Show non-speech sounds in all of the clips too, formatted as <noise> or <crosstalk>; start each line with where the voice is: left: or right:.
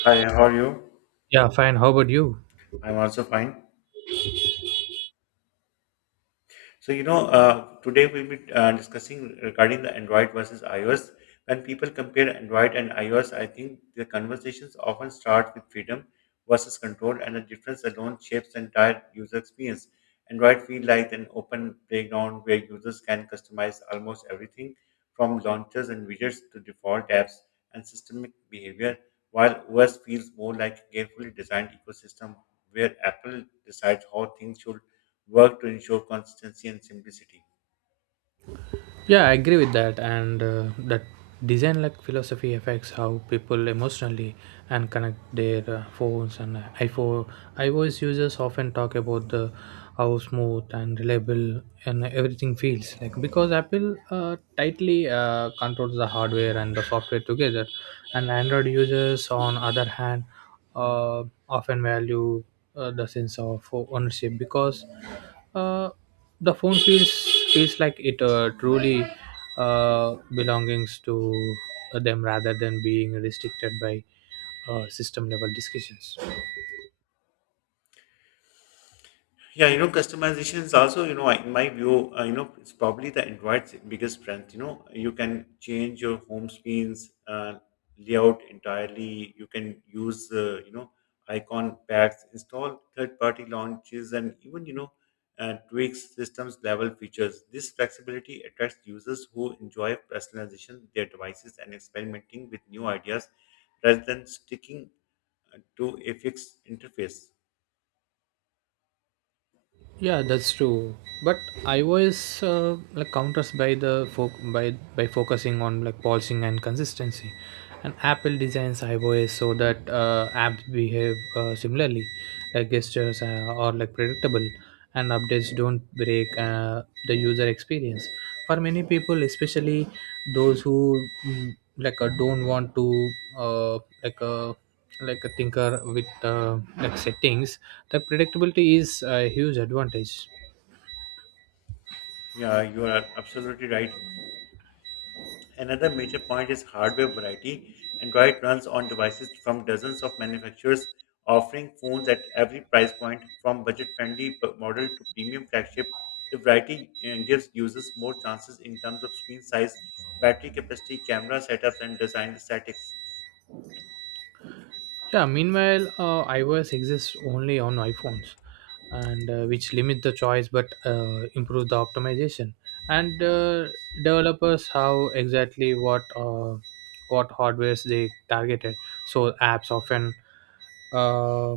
left: Hi, how are you?
right: Yeah, fine. How about you?
left: I'm also fine. Today we'll be discussing regarding the Android versus iOS. When people compare Android and iOS, I think the conversations often start with freedom versus control, and the difference alone shapes the entire user experience. Android feels like an open playground where users can customize almost everything from launchers and widgets to default apps and systemic behavior, while OS feels more like a carefully designed ecosystem where Apple decides how things should work to ensure consistency and simplicity.
right: Yeah, I agree with that. And that design like philosophy affects how people emotionally and connect their phones and iPhone. iOS users often talk about the how smooth and reliable and everything feels like because Apple tightly controls the hardware and the software together, and Android users on other hand uh, often value the sense of ownership because uh, the phone feels like it truly belongs to them rather than being restricted by system level discussions.
left: Yeah, customization is also, in my view, it's probably the Android's biggest strength. You can change your home screens layout entirely. You can use, icon packs, install third-party launches, and even, tweak systems level features. This flexibility attracts users who enjoy personalization their devices and experimenting with new ideas rather than sticking to a fixed interface.
right: Yeah, that's true. But iOS like counters by the fo- by focusing on like polishing and consistency, and Apple designs iOS so that apps behave similarly, like gestures or like predictable, and updates don't break the user experience. For many people, especially those who mm, like I don't want to uh, like a like a thinker with like settings. The predictability is a huge advantage.
left: Yeah, you are absolutely right. Another major point is hardware variety. Android runs on devices from dozens of manufacturers, offering phones at every price point, from budget-friendly model to premium flagship. The variety gives users more chances in terms of screen size, battery capacity, camera setups, and design aesthetics.
right: Yeah. Meanwhile, iOS exists only on iPhones, and which limit the choice but improve the optimization. And developers have exactly what hardwares they targeted. So apps often uh,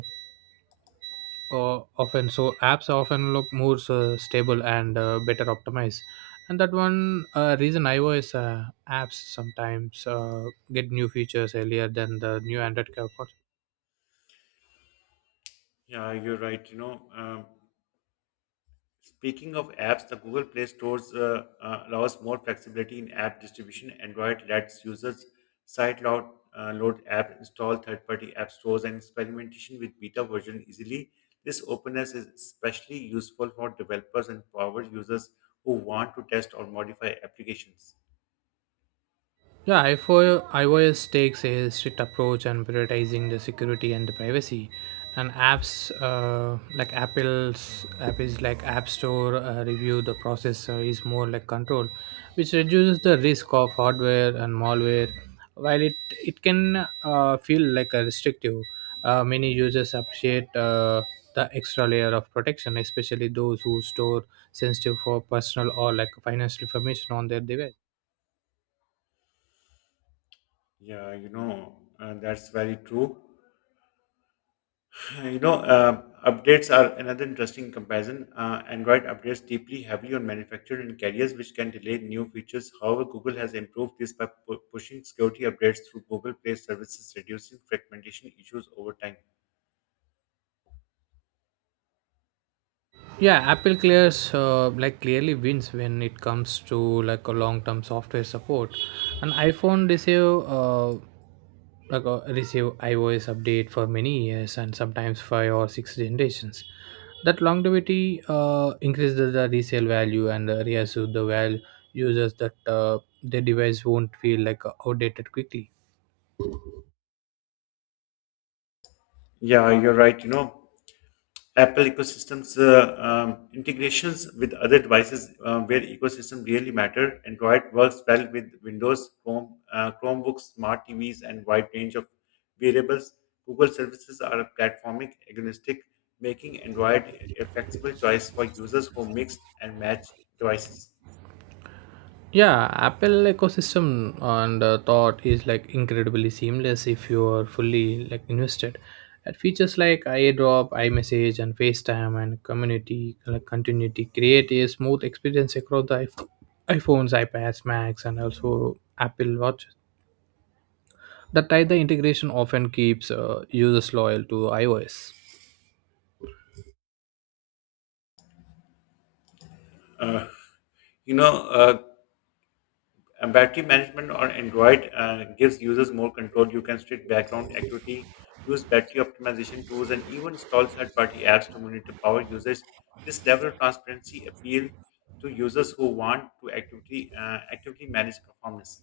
right: apps often look more stable and better optimized and that one reason iOS apps sometimes get new features earlier than the new android
left: Yeah, you're right. Speaking of apps, the Google Play Stores allows more flexibility in app distribution. Android lets users site load, load app, install third-party app stores, and experimentation with beta version easily. This openness is especially useful for developers and power users who want to test or modify applications.
right: Yeah, iPhone, iOS takes a strict approach on prioritizing the security and the privacy, and apps like Apple's app is like App Store review. The process is more like control, which reduces the risk of hardware and malware. While it can feel like a restrictive, many users appreciate the extra layer of protection, especially those who store sensitive for personal or like financial information on their device.
left: Yeah, that's very true. Updates are another interesting comparison. Android updates deeply heavily on manufacturers and carriers, which can delay new features. However, Google has improved this by pushing security updates through Google Play services, reducing fragmentation issues over time.
right: Yeah, Apple clears like clearly wins when it comes to like a long term software support, and iPhone uh, receive iOS update for many years and sometimes five or six generations. That longevity increases the resale value and reassures the val users that their device won't feel like outdated quickly.
left: Yeah, you're right. You know, Apple ecosystems integrations with other devices where ecosystem really matter. Android works well with Windows, Chrome, Chromebooks, smart TVs, and wide range of variables. Google services are platformic agnostic, making Android a flexible choice for users who mix and match devices.
right: Yeah, Apple ecosystem and thought is like incredibly seamless if you are fully like invested. At features like iDrop, iMessage, and FaceTime and community like continuity create a smooth experience across the iPhones, iPads, Macs, and also Apple Watches. That tie the integration often keeps users loyal to iOS.
left: Uh, you know, uh, Battery management on Android gives users more control. You can restrict background activity, use battery optimization tools, and even install third party apps to monitor power usage. This level of transparency appeals to users who want to activity, actively manage performance.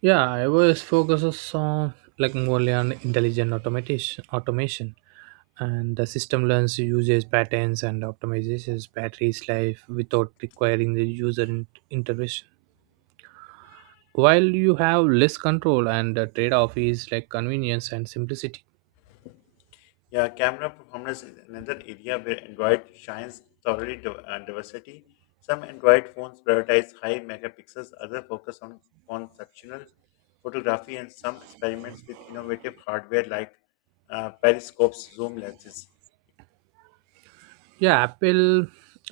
right: Yeah, iOS focuses on like only on intelligent automation, and the system learns usage patterns and optimizes battery's life without requiring the user intervention. While you have less control, and the trade-off is like convenience and simplicity.
left: Yeah, camera performance is another area where Android shines thoroughly diversity. Some Android phones prioritize high megapixels, others focus on conceptual photography, and some experiments with innovative hardware like periscopes, zoom lenses.
right: Yeah, Apple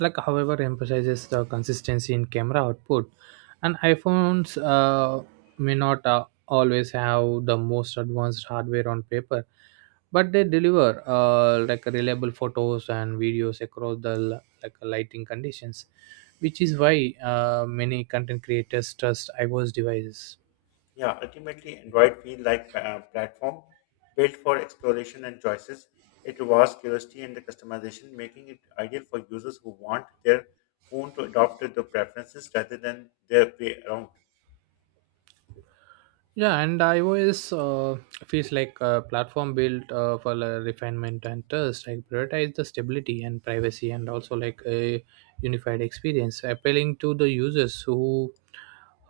right: like however emphasizes the consistency in camera output, and iPhones may not always have the most advanced hardware on paper, but they deliver like reliable photos and videos across the like lighting conditions, which is why many content creators trust iOS devices.
left: Yeah, ultimately, Android feels like a platform built for exploration and choices. It rewards curiosity and the customization, making it ideal for users who want their phone to adopt to their preferences rather than their way around.
right: Yeah, and iOS feels like a platform built for refinement and test. Like prioritize the stability and privacy, and also like a unified experience, appealing to the users who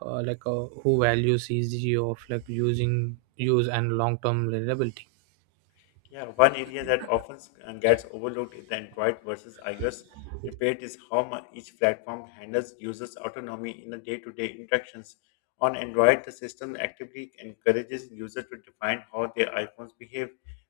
right: uh, like uh, who values easy of like using use and long term reliability.
left: Yeah, one area that often gets overlooked in the Android versus iOS debate is how much each platform handles users' autonomy in the day-to-day interactions. On Android, the system actively encourages users to define how their iPhones behave,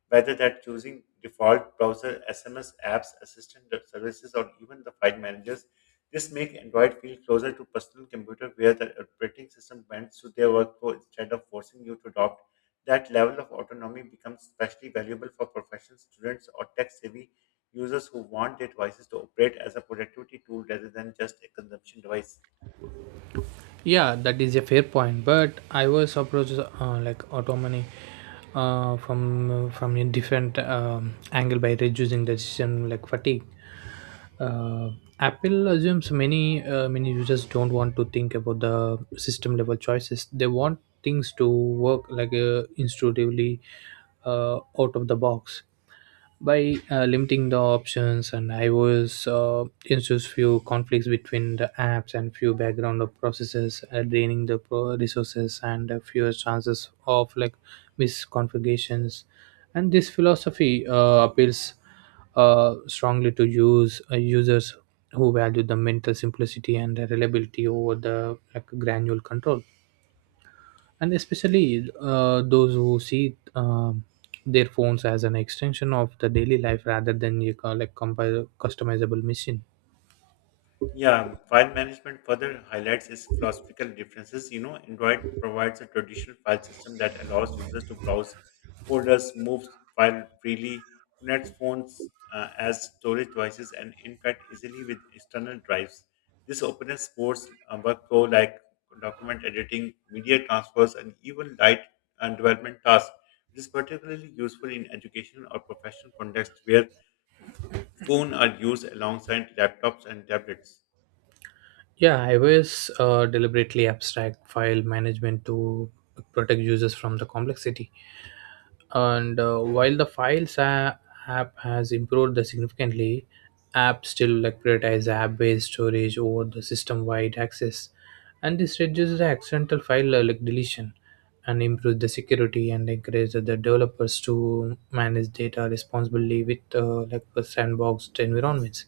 left: whether that choosing default browser, SMS apps, assistant services, or even the file managers. This makes Android feel closer to personal computer, where the operating system bends to their workflow instead of forcing you to adopt that level of autonomy becomes especially valuable for professional students or tech savvy users who want their devices to operate as a productivity tool rather than just a consumption device.
right: Yeah, that is a fair point. But iOS approaches like autonomy from a different angle by reducing decision like fatigue. uh, Apple assumes many users don't want to think about the system level choices. They want things to work like intuitively out of the box by limiting the options, and iOS ensues few conflicts between the apps and few background of processes draining the resources and fewer chances of like misconfigurations. And this philosophy appeals strongly to users who value the mental simplicity and reliability over the like, granular control, and especially those who see their phones as an extension of the daily life rather than you call, like customizable machine.
left: Yeah, file management further highlights its philosophical differences. You know, Android provides a traditional file system that allows users to browse folders, move file freely, connect phones as storage devices, and interact easily with external drives. This openness supports workflow like document editing, media transfers, and even light and development tasks. It is particularly useful in education or professional contexts where phones are used alongside laptops and tablets.
right: Yeah, iOS deliberately abstract file management to protect users from the complexity. And while the files app has improved the significantly, apps still like prioritize app-based storage over the system-wide access, and this reduces the accidental file like deletion and improves the security and encourages the developers to manage data responsibly with like sandboxed environments.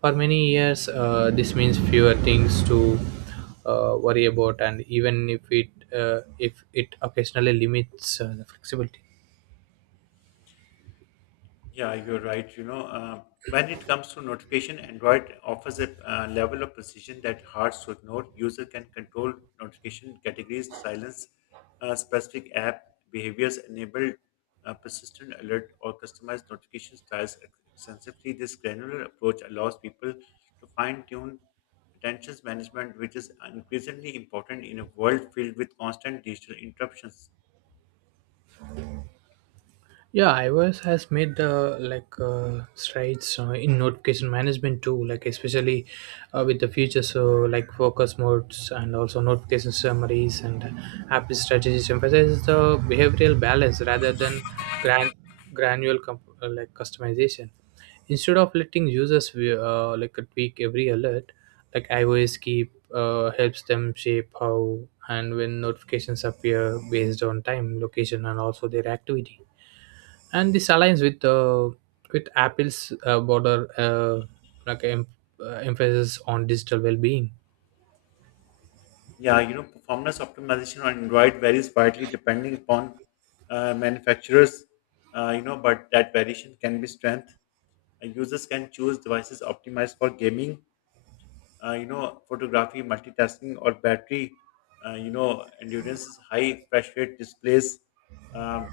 right: For many years this means fewer things to worry about, and even if it occasionally limits the flexibility.
left: Yeah, you're right. When it comes to notification, Android offers a level of precision that hard to ignore. User can control notification categories, silence specific app behaviors, enable persistent alert or customize notification styles extensively. This granular approach allows people to fine-tune attention management, which is increasingly important in a world filled with constant digital interruptions.
right: Yeah, iOS has made the like strides in notification management too, like especially with the features so like focus modes, and also notification summaries and app strategies emphasizes the behavioral balance rather than gran- granular customization. Instead of letting users like tweak every alert, like iOS keep helps them shape how and when notifications appear based on time, location, and also their activity. And this aligns with with apple's border like emphasis on digital well-being.
left: Yeah, you know, performance optimization on Android varies widely depending upon manufacturers, but that variation can be strength. Users can choose devices optimized for gaming, photography, multitasking, or battery, endurance high, refresh rate displays, um,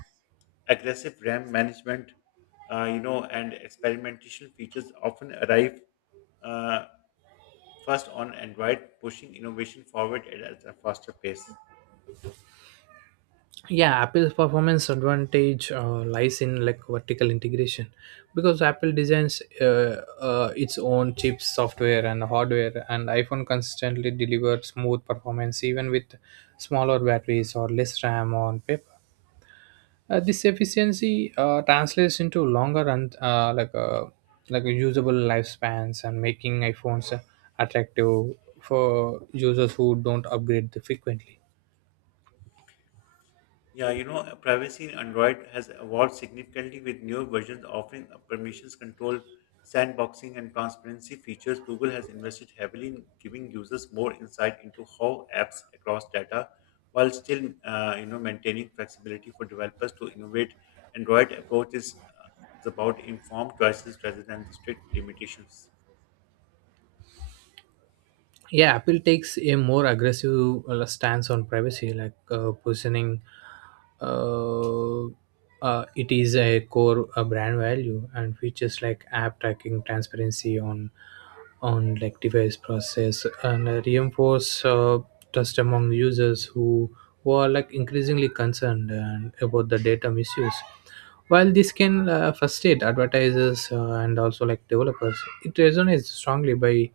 left: aggressive RAM management, and experimentation features often arrive uh, first on Android, pushing innovation forward at a faster pace.
right: Yeah, Apple's performance advantage lies in like vertical integration, because Apple designs its own chips, software and hardware, and iPhone consistently delivers smooth performance even with smaller batteries or less RAM on paper. This efficiency translates into longer and usable lifespans, and making iPhones attractive for users who don't upgrade frequently.
left: Yeah, you know, privacy in Android has evolved significantly with newer versions offering a permissions control, sandboxing, and transparency features. Google has invested heavily in giving users more insight into how apps across data, while still, maintaining flexibility for developers to innovate. Android approach is about informed choices rather than the strict limitations.
right: Yeah, Apple takes a more aggressive stance on privacy, like positioning uh, it is a core brand value, and features like app tracking transparency on like device process and reinforce trust among users who are like increasingly concerned and about the data misuse. While this can frustrate advertisers and also like developers, it resonates strongly by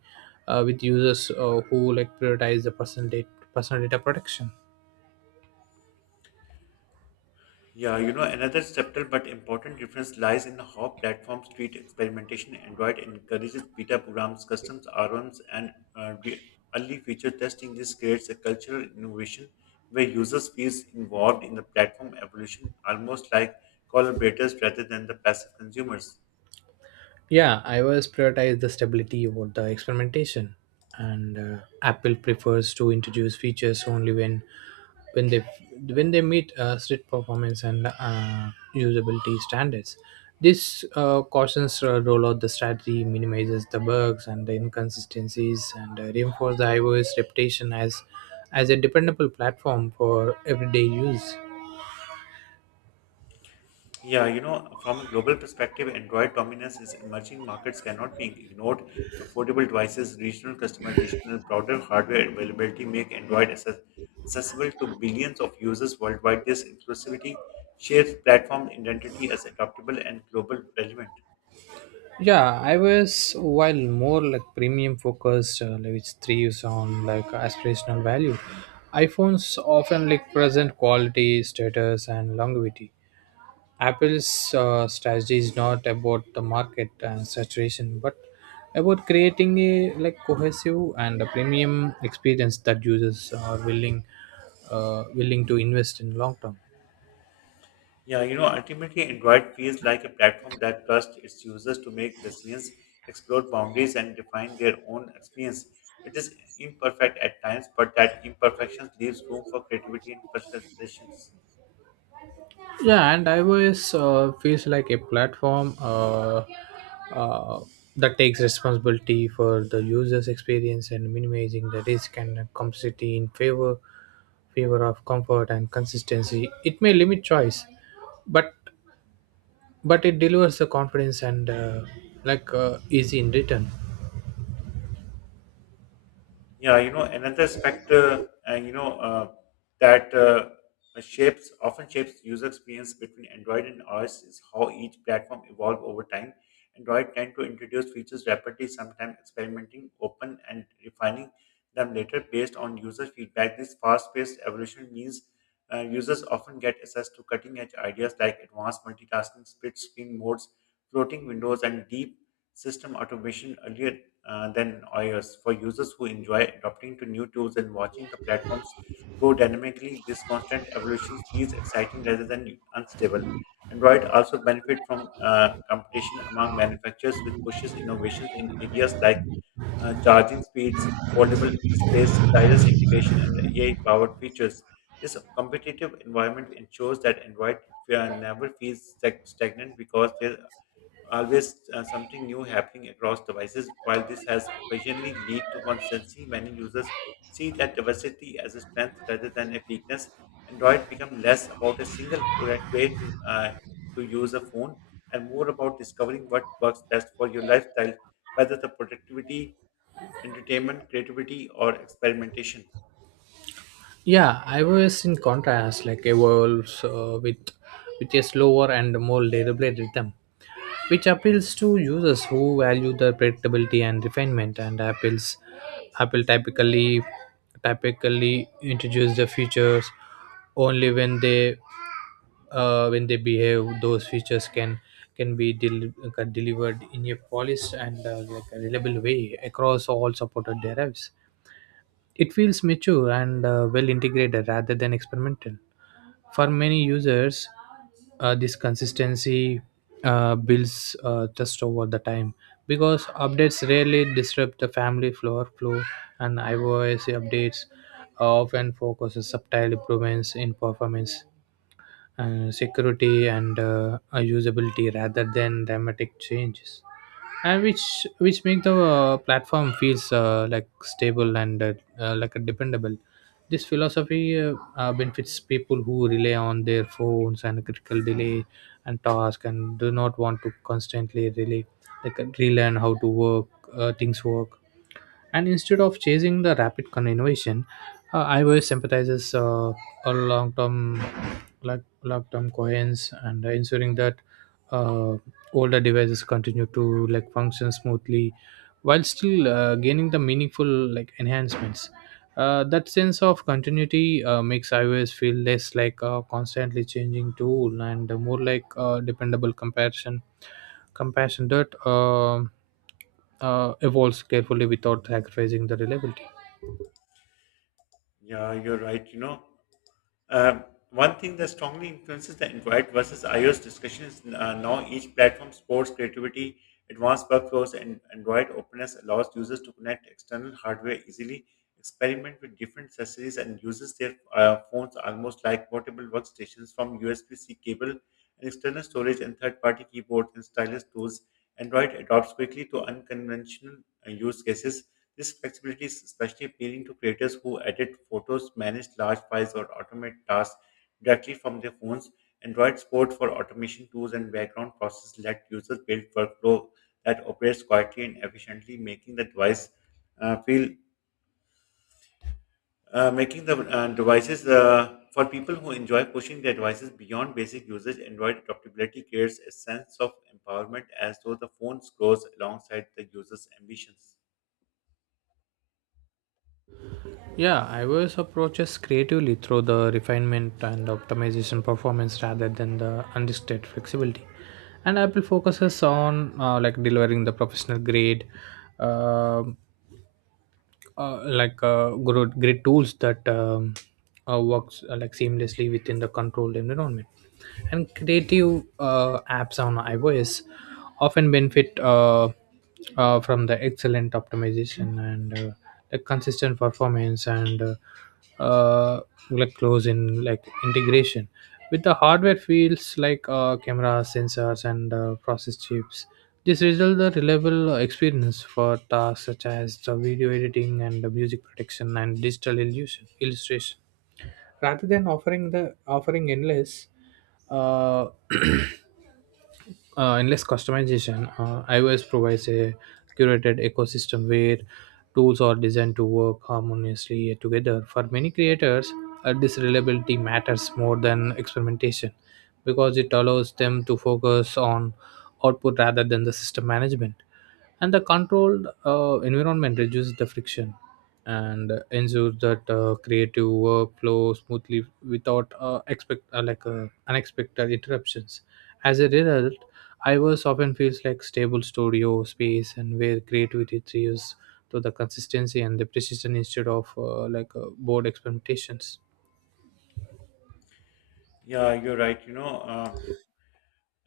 right: with users who like prioritize the personal data protection.
left: Yeah, you know, another subtle but important difference lies in how platforms treat experimentation. Android encourages beta programs, customs ROMs, and early feature testing. This creates a cultural innovation where users feel involved in the platform evolution, almost like collaborators rather than the passive consumers.
right: Yeah, iOS prioritizes the stability over the experimentation, and Apple prefers to introduce features only when they when they meet strict performance and usability standards. This cautions rollout the strategy minimizes the bugs and the inconsistencies, and reinforces the iOS reputation as a dependable platform for everyday use.
left: Yeah, you know, from a global perspective, Android dominance is emerging markets cannot be ignored. Affordable devices, regional customization, and broader hardware availability make Android accessible to billions of users worldwide. This inclusivity shapes platform identity as adaptable and global relevant.
right: Yeah, I was while more like premium focused, like which thrives on like aspirational value. iPhones often like present quality, status, and longevity. Apple's strategy is not about the market and saturation, but about creating a like cohesive and a premium experience that users are willing to invest in long term.
left: Yeah, you know, ultimately, Android feels like a platform that trusts its users to make decisions, explore boundaries, and define their own experience. It is imperfect at times, but that imperfection leaves room for creativity and personalizations.
right: Yeah, and iOS feels like a platform uh, that takes responsibility for the user's experience and minimizing the risk and complexity in favor of comfort and consistency. It may limit choice, but but it delivers the confidence and like is in return.
left: Yeah, another aspect, you know, that shapes often shapes user experience between Android and iOS is how each platform evolve over time. Android tend to introduce features rapidly, sometimes experimenting, open, and refining them later based on user feedback. This fast-paced evolution means users often get access to cutting-edge ideas like advanced multitasking, split-screen modes, floating windows, and deep system automation earlier than iOS for users who enjoy adopting to new tools and watching the platforms grow dynamically. This constant evolution feels exciting rather than unstable. Android also benefit from competition among manufacturers, which pushes innovations in areas like charging speeds, foldable displays, stylus integration, and AI-powered features. This competitive environment ensures that Android never feels stagnant because there always something new happening across devices. While this has occasionally lead to consistency, many users see that diversity as a strength rather than a weakness. Android become less about a single correct way to use a phone and more about discovering what works best for your lifestyle, whether the productivity, entertainment, creativity, or experimentation.
right: Yeah, iOS in contrast like evolves with a slower and more deliberate rhythm, which appeals to users who value the predictability and refinement. And Apple typically introduce the features only when they behave. Those features can be delivered in a polished and like a reliable way across all supported derivatives. It feels mature and well integrated rather than experimental. For many users, this consistency builds trust over the time, because updates rarely disrupt the family floor flow, and iOS updates often focus on subtle improvements in performance security and usability rather than dramatic changes, and which make the platform feels like stable and like a dependable. This philosophy benefits people who rely on their phones and critical delay and task, and do not want to constantly really like relearn how to work things work. And instead of chasing the rapid con innovation, iOS sympathizes a like long-term coherence and ensuring that uh, older devices continue to like function smoothly while still gaining the meaningful like enhancements. That sense of continuity makes iOS feel less like a constantly changing tool and more like a dependable comparison compassion that evolves carefully without sacrificing the reliability.
left: Yeah, you're right. Uh, One thing that strongly influences the Android versus iOS discussion is now each platform supports creativity, advanced workflows, and Android openness allows users to connect external hardware easily, experiment with different accessories, and uses their phones almost like portable workstations from USB-C cable and external storage and third-party keyboards and stylus tools. Android adopts quickly to unconventional use cases this flexibility is especially appealing to creators who edit photos, manage large files, or automate tasks directly from their phones. Android support for automation tools and background processes let users build workflow that operates quietly and efficiently, making the device feel making the devices for people who enjoy pushing their devices beyond basic usage. Android adaptability creates a sense of empowerment as though the phone grows alongside the user's ambitions.
right: Yeah, iOS approaches creatively through the refinement and optimization performance rather than the unrestricted flexibility. And Apple focuses on like delivering the professional grade, um great tools that works like seamlessly within the controlled environment, and creative apps on iOS often benefit from the excellent optimization and the consistent performance and uh, like close in like integration with the hardware fields like cameras sensors and process chips. This results a reliable experience for tasks such as the video editing and the music production and digital illustration, rather than offering endless uh, <clears throat> endless customization. iOS provides a curated ecosystem where tools are designed to work harmoniously together. For many creators, this reliability matters more than experimentation because it allows them to focus on output rather than the system management, and the controlled environment reduces the friction and ensures that creative work flows smoothly without expect like unexpected interruptions. As a result, iverse often feels like stable studio space and where creativity thrives to the consistency and the precision instead of board experimentations.
left: Yeah, you're right.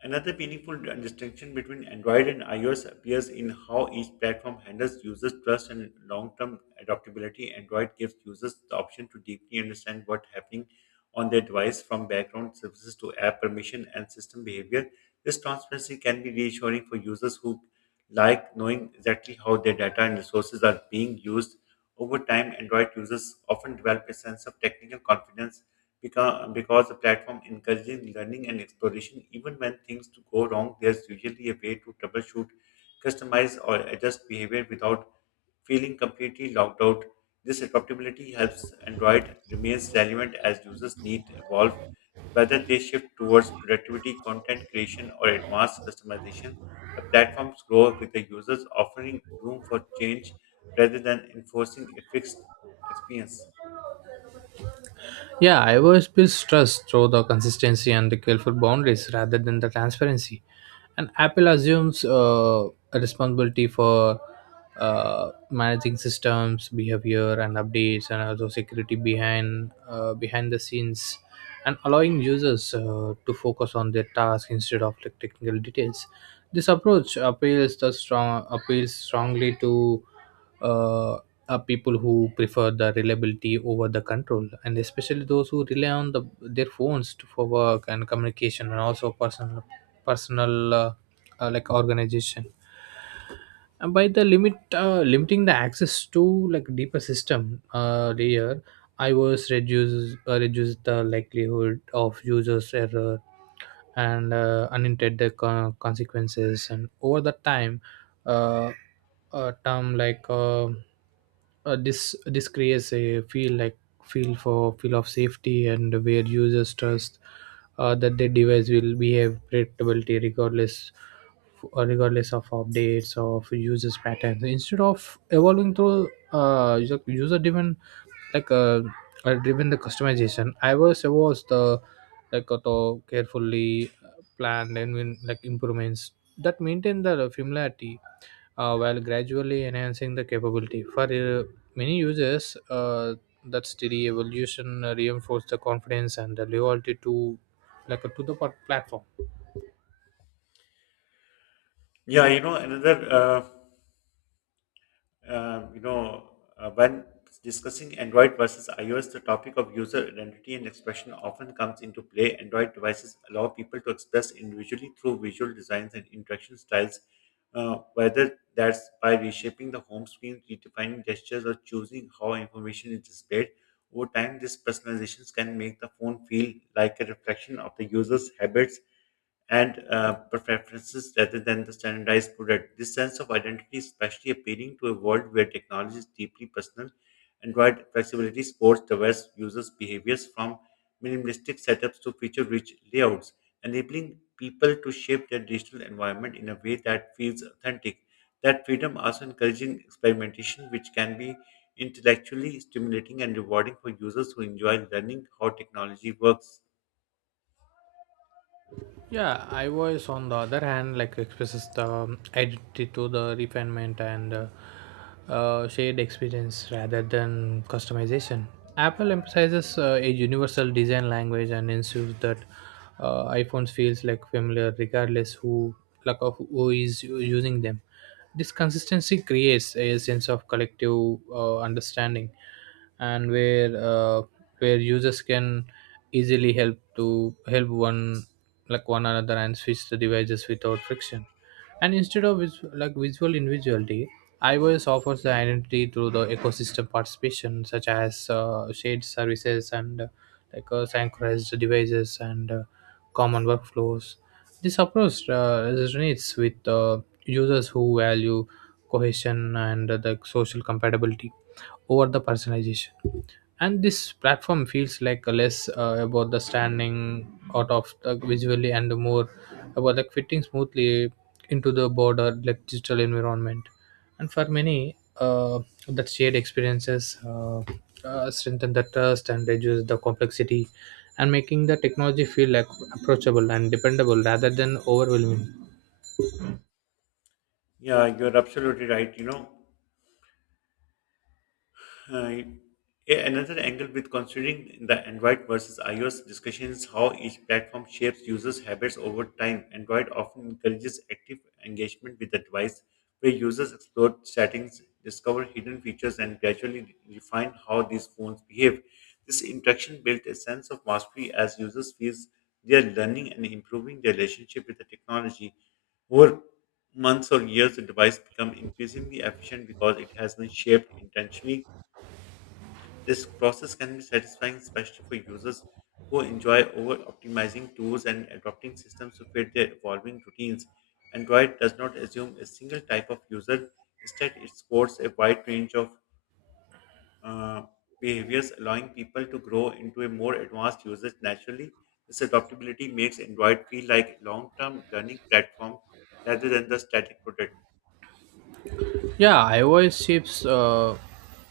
left: Another meaningful distinction between Android and iOS appears in how each platform handles users' trust and long-term adaptability. Android gives users the option to deeply understand what's happening on their device, from background services to app permission and system behavior. This transparency can be reassuring for users who like knowing exactly how their data and resources are being used. Over time, Android users often develop a sense of technical confidence because the platform encourages learning and exploration. Even when things to go wrong, there's usually a way to troubleshoot, customize, or adjust behavior without feeling completely locked out. This adaptability helps Android remains relevant as users need to evolve, whether they shift towards productivity, content creation, or advanced customization. The platforms grow with the users, offering room for change rather than enforcing a fixed experience.
right: Yeah, I always build trust through the consistency and the careful boundaries rather than the transparency. And Apple assumes a responsibility for managing systems, behavior, and updates, and also security behind the scenes, and allowing users to focus on their task instead of like, technical details. This approach appeals strongly to uh, are people who prefer the reliability over the control, and especially those who rely on the, their phones to, for work and communication and also personal personal uh, like organization. And by the limit limiting the access to like deeper system layer, I was reduce the likelihood of users error and unintended consequences. And over the time, uh, a term like this this creates a feel like feel for feel of safety, and where users trust that their device will behave predictability regardless of updates of users patterns instead of evolving through user driven like driven the customization. iOS was the the carefully planned and like improvements that maintain the familiarity while gradually enhancing the capability for many users. That steady evolution reinforce the confidence and the loyalty to to the platform.
left: Yeah, you know, another you know, when discussing Android versus iOS, the topic of user identity and expression often comes into play. Android devices allow people to express individually through visual designs and interaction styles, whether that's by reshaping the home screen, redefining gestures, or choosing how information is displayed. Over time, these personalizations can make the phone feel like a reflection of the user's habits and preferences rather than the standardized product. This sense of identity is especially appealing to a world where technology is deeply personal. Android flexibility supports diverse users' behaviors from minimalistic setups to feature rich layouts, enabling people to shape their digital environment in a way that feels authentic. That freedom also encouraging experimentation, which can be intellectually stimulating and rewarding for users who enjoy learning how technology works.
right: Yeah, I voice on the other hand like expresses the identity to the refinement and shared experience rather than customization. Apple emphasizes a universal design language and ensures that iPhones feels like familiar regardless who like of who is using them. This consistency creates a sense of collective understanding, and where users can easily help one another and switch the devices without friction. And instead of like visual individuality, iOS offers the identity through the ecosystem participation, such as shared services and synchronized devices and common workflows. This approach resonates with users who value cohesion and the social compatibility over the personalization. And this platform feels like a less about the standing out of the visually and more about like fitting smoothly into the broader like digital environment. And for many, that shared experiences strengthen the trust and reduce the complexity and making the technology feel like approachable and dependable rather than overwhelming.
left: Yeah, you're absolutely right. Uh, Another angle with considering the Android versus iOS discussion is how each platform shapes users' habits over time. Android often encourages active engagement with the device, where users explore settings, discover hidden features, and gradually refine how these phones behave. This interaction built a sense of mastery as users feel they are learning and improving their relationship with the technology. Over months or years, the device becomes increasingly efficient because it has been shaped intentionally this process can be satisfying, especially for users who enjoy over optimizing tools and adopting systems to fit their evolving routines. Android does not assume a single type of user, instead, it supports a wide range of uh, behaviors, allowing people to grow into a more advanced users naturally. This adaptability makes Android feel like a long term learning platform rather than the static product.
right: Yeah, iOS shapes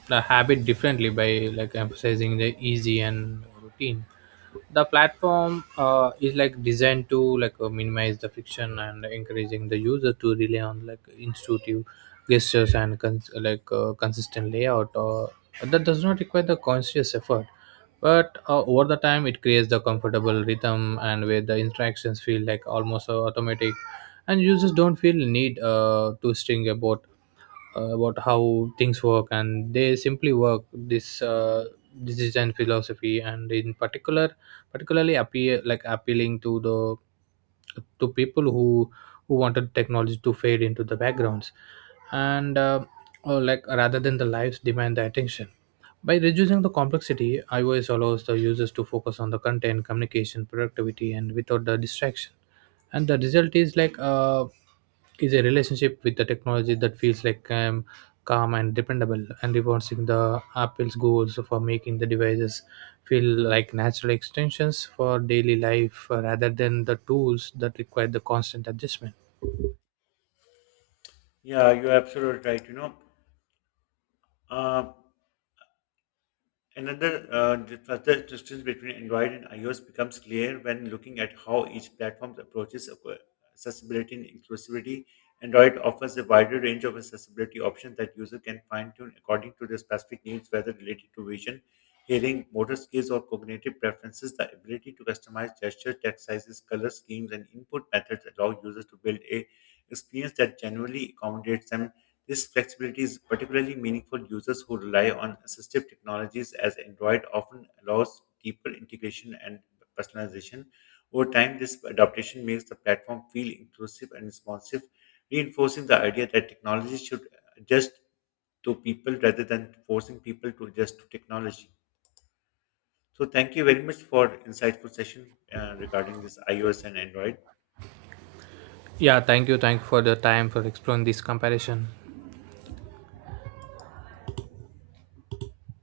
right: the habit differently by like emphasizing the easy and routine. The platform is like designed to minimize the friction and encouraging the user to rely on like intuitive gestures and consistent layout. Or that does not require the conscious effort, but over the time it creates the comfortable rhythm and where the interactions feel like almost automatic, and users don't feel need to string about how things work and they simply work. This this design philosophy and in particular particularly appear like appealing to the to people who wanted technology to fade into the backgrounds and or like rather than the lives demand the attention. By reducing the complexity, ios allows the users to focus on the content communication productivity and without the distraction. And the result is is a relationship with the technology that feels like calm and dependable and reinforcing the apple's goals for making the devices feel like natural extensions for daily life rather than the tools that require the constant adjustment.
left: Yeah, you're absolutely right. Uh, further difference between Android and iOS becomes clear when looking at how each platform approaches accessibility and inclusivity. Android offers a wider range of accessibility options that users can fine-tune according to their specific needs, whether related to vision, hearing, motor skills, or cognitive preferences. The ability to customize gesture, text sizes, color schemes, and input methods allow users to build a experience that genuinely accommodates them this flexibility is particularly meaningful to users who rely on assistive technologies as Android often allows deeper integration and personalization. Over time, this adaptation makes the platform feel inclusive and responsive, reinforcing the idea that technology should adjust to people rather than forcing people to adjust to technology. So thank you very much for insightful session regarding this iOS and Android.
right: Yeah, thank you for the time for exploring this comparison.
left: Thank you.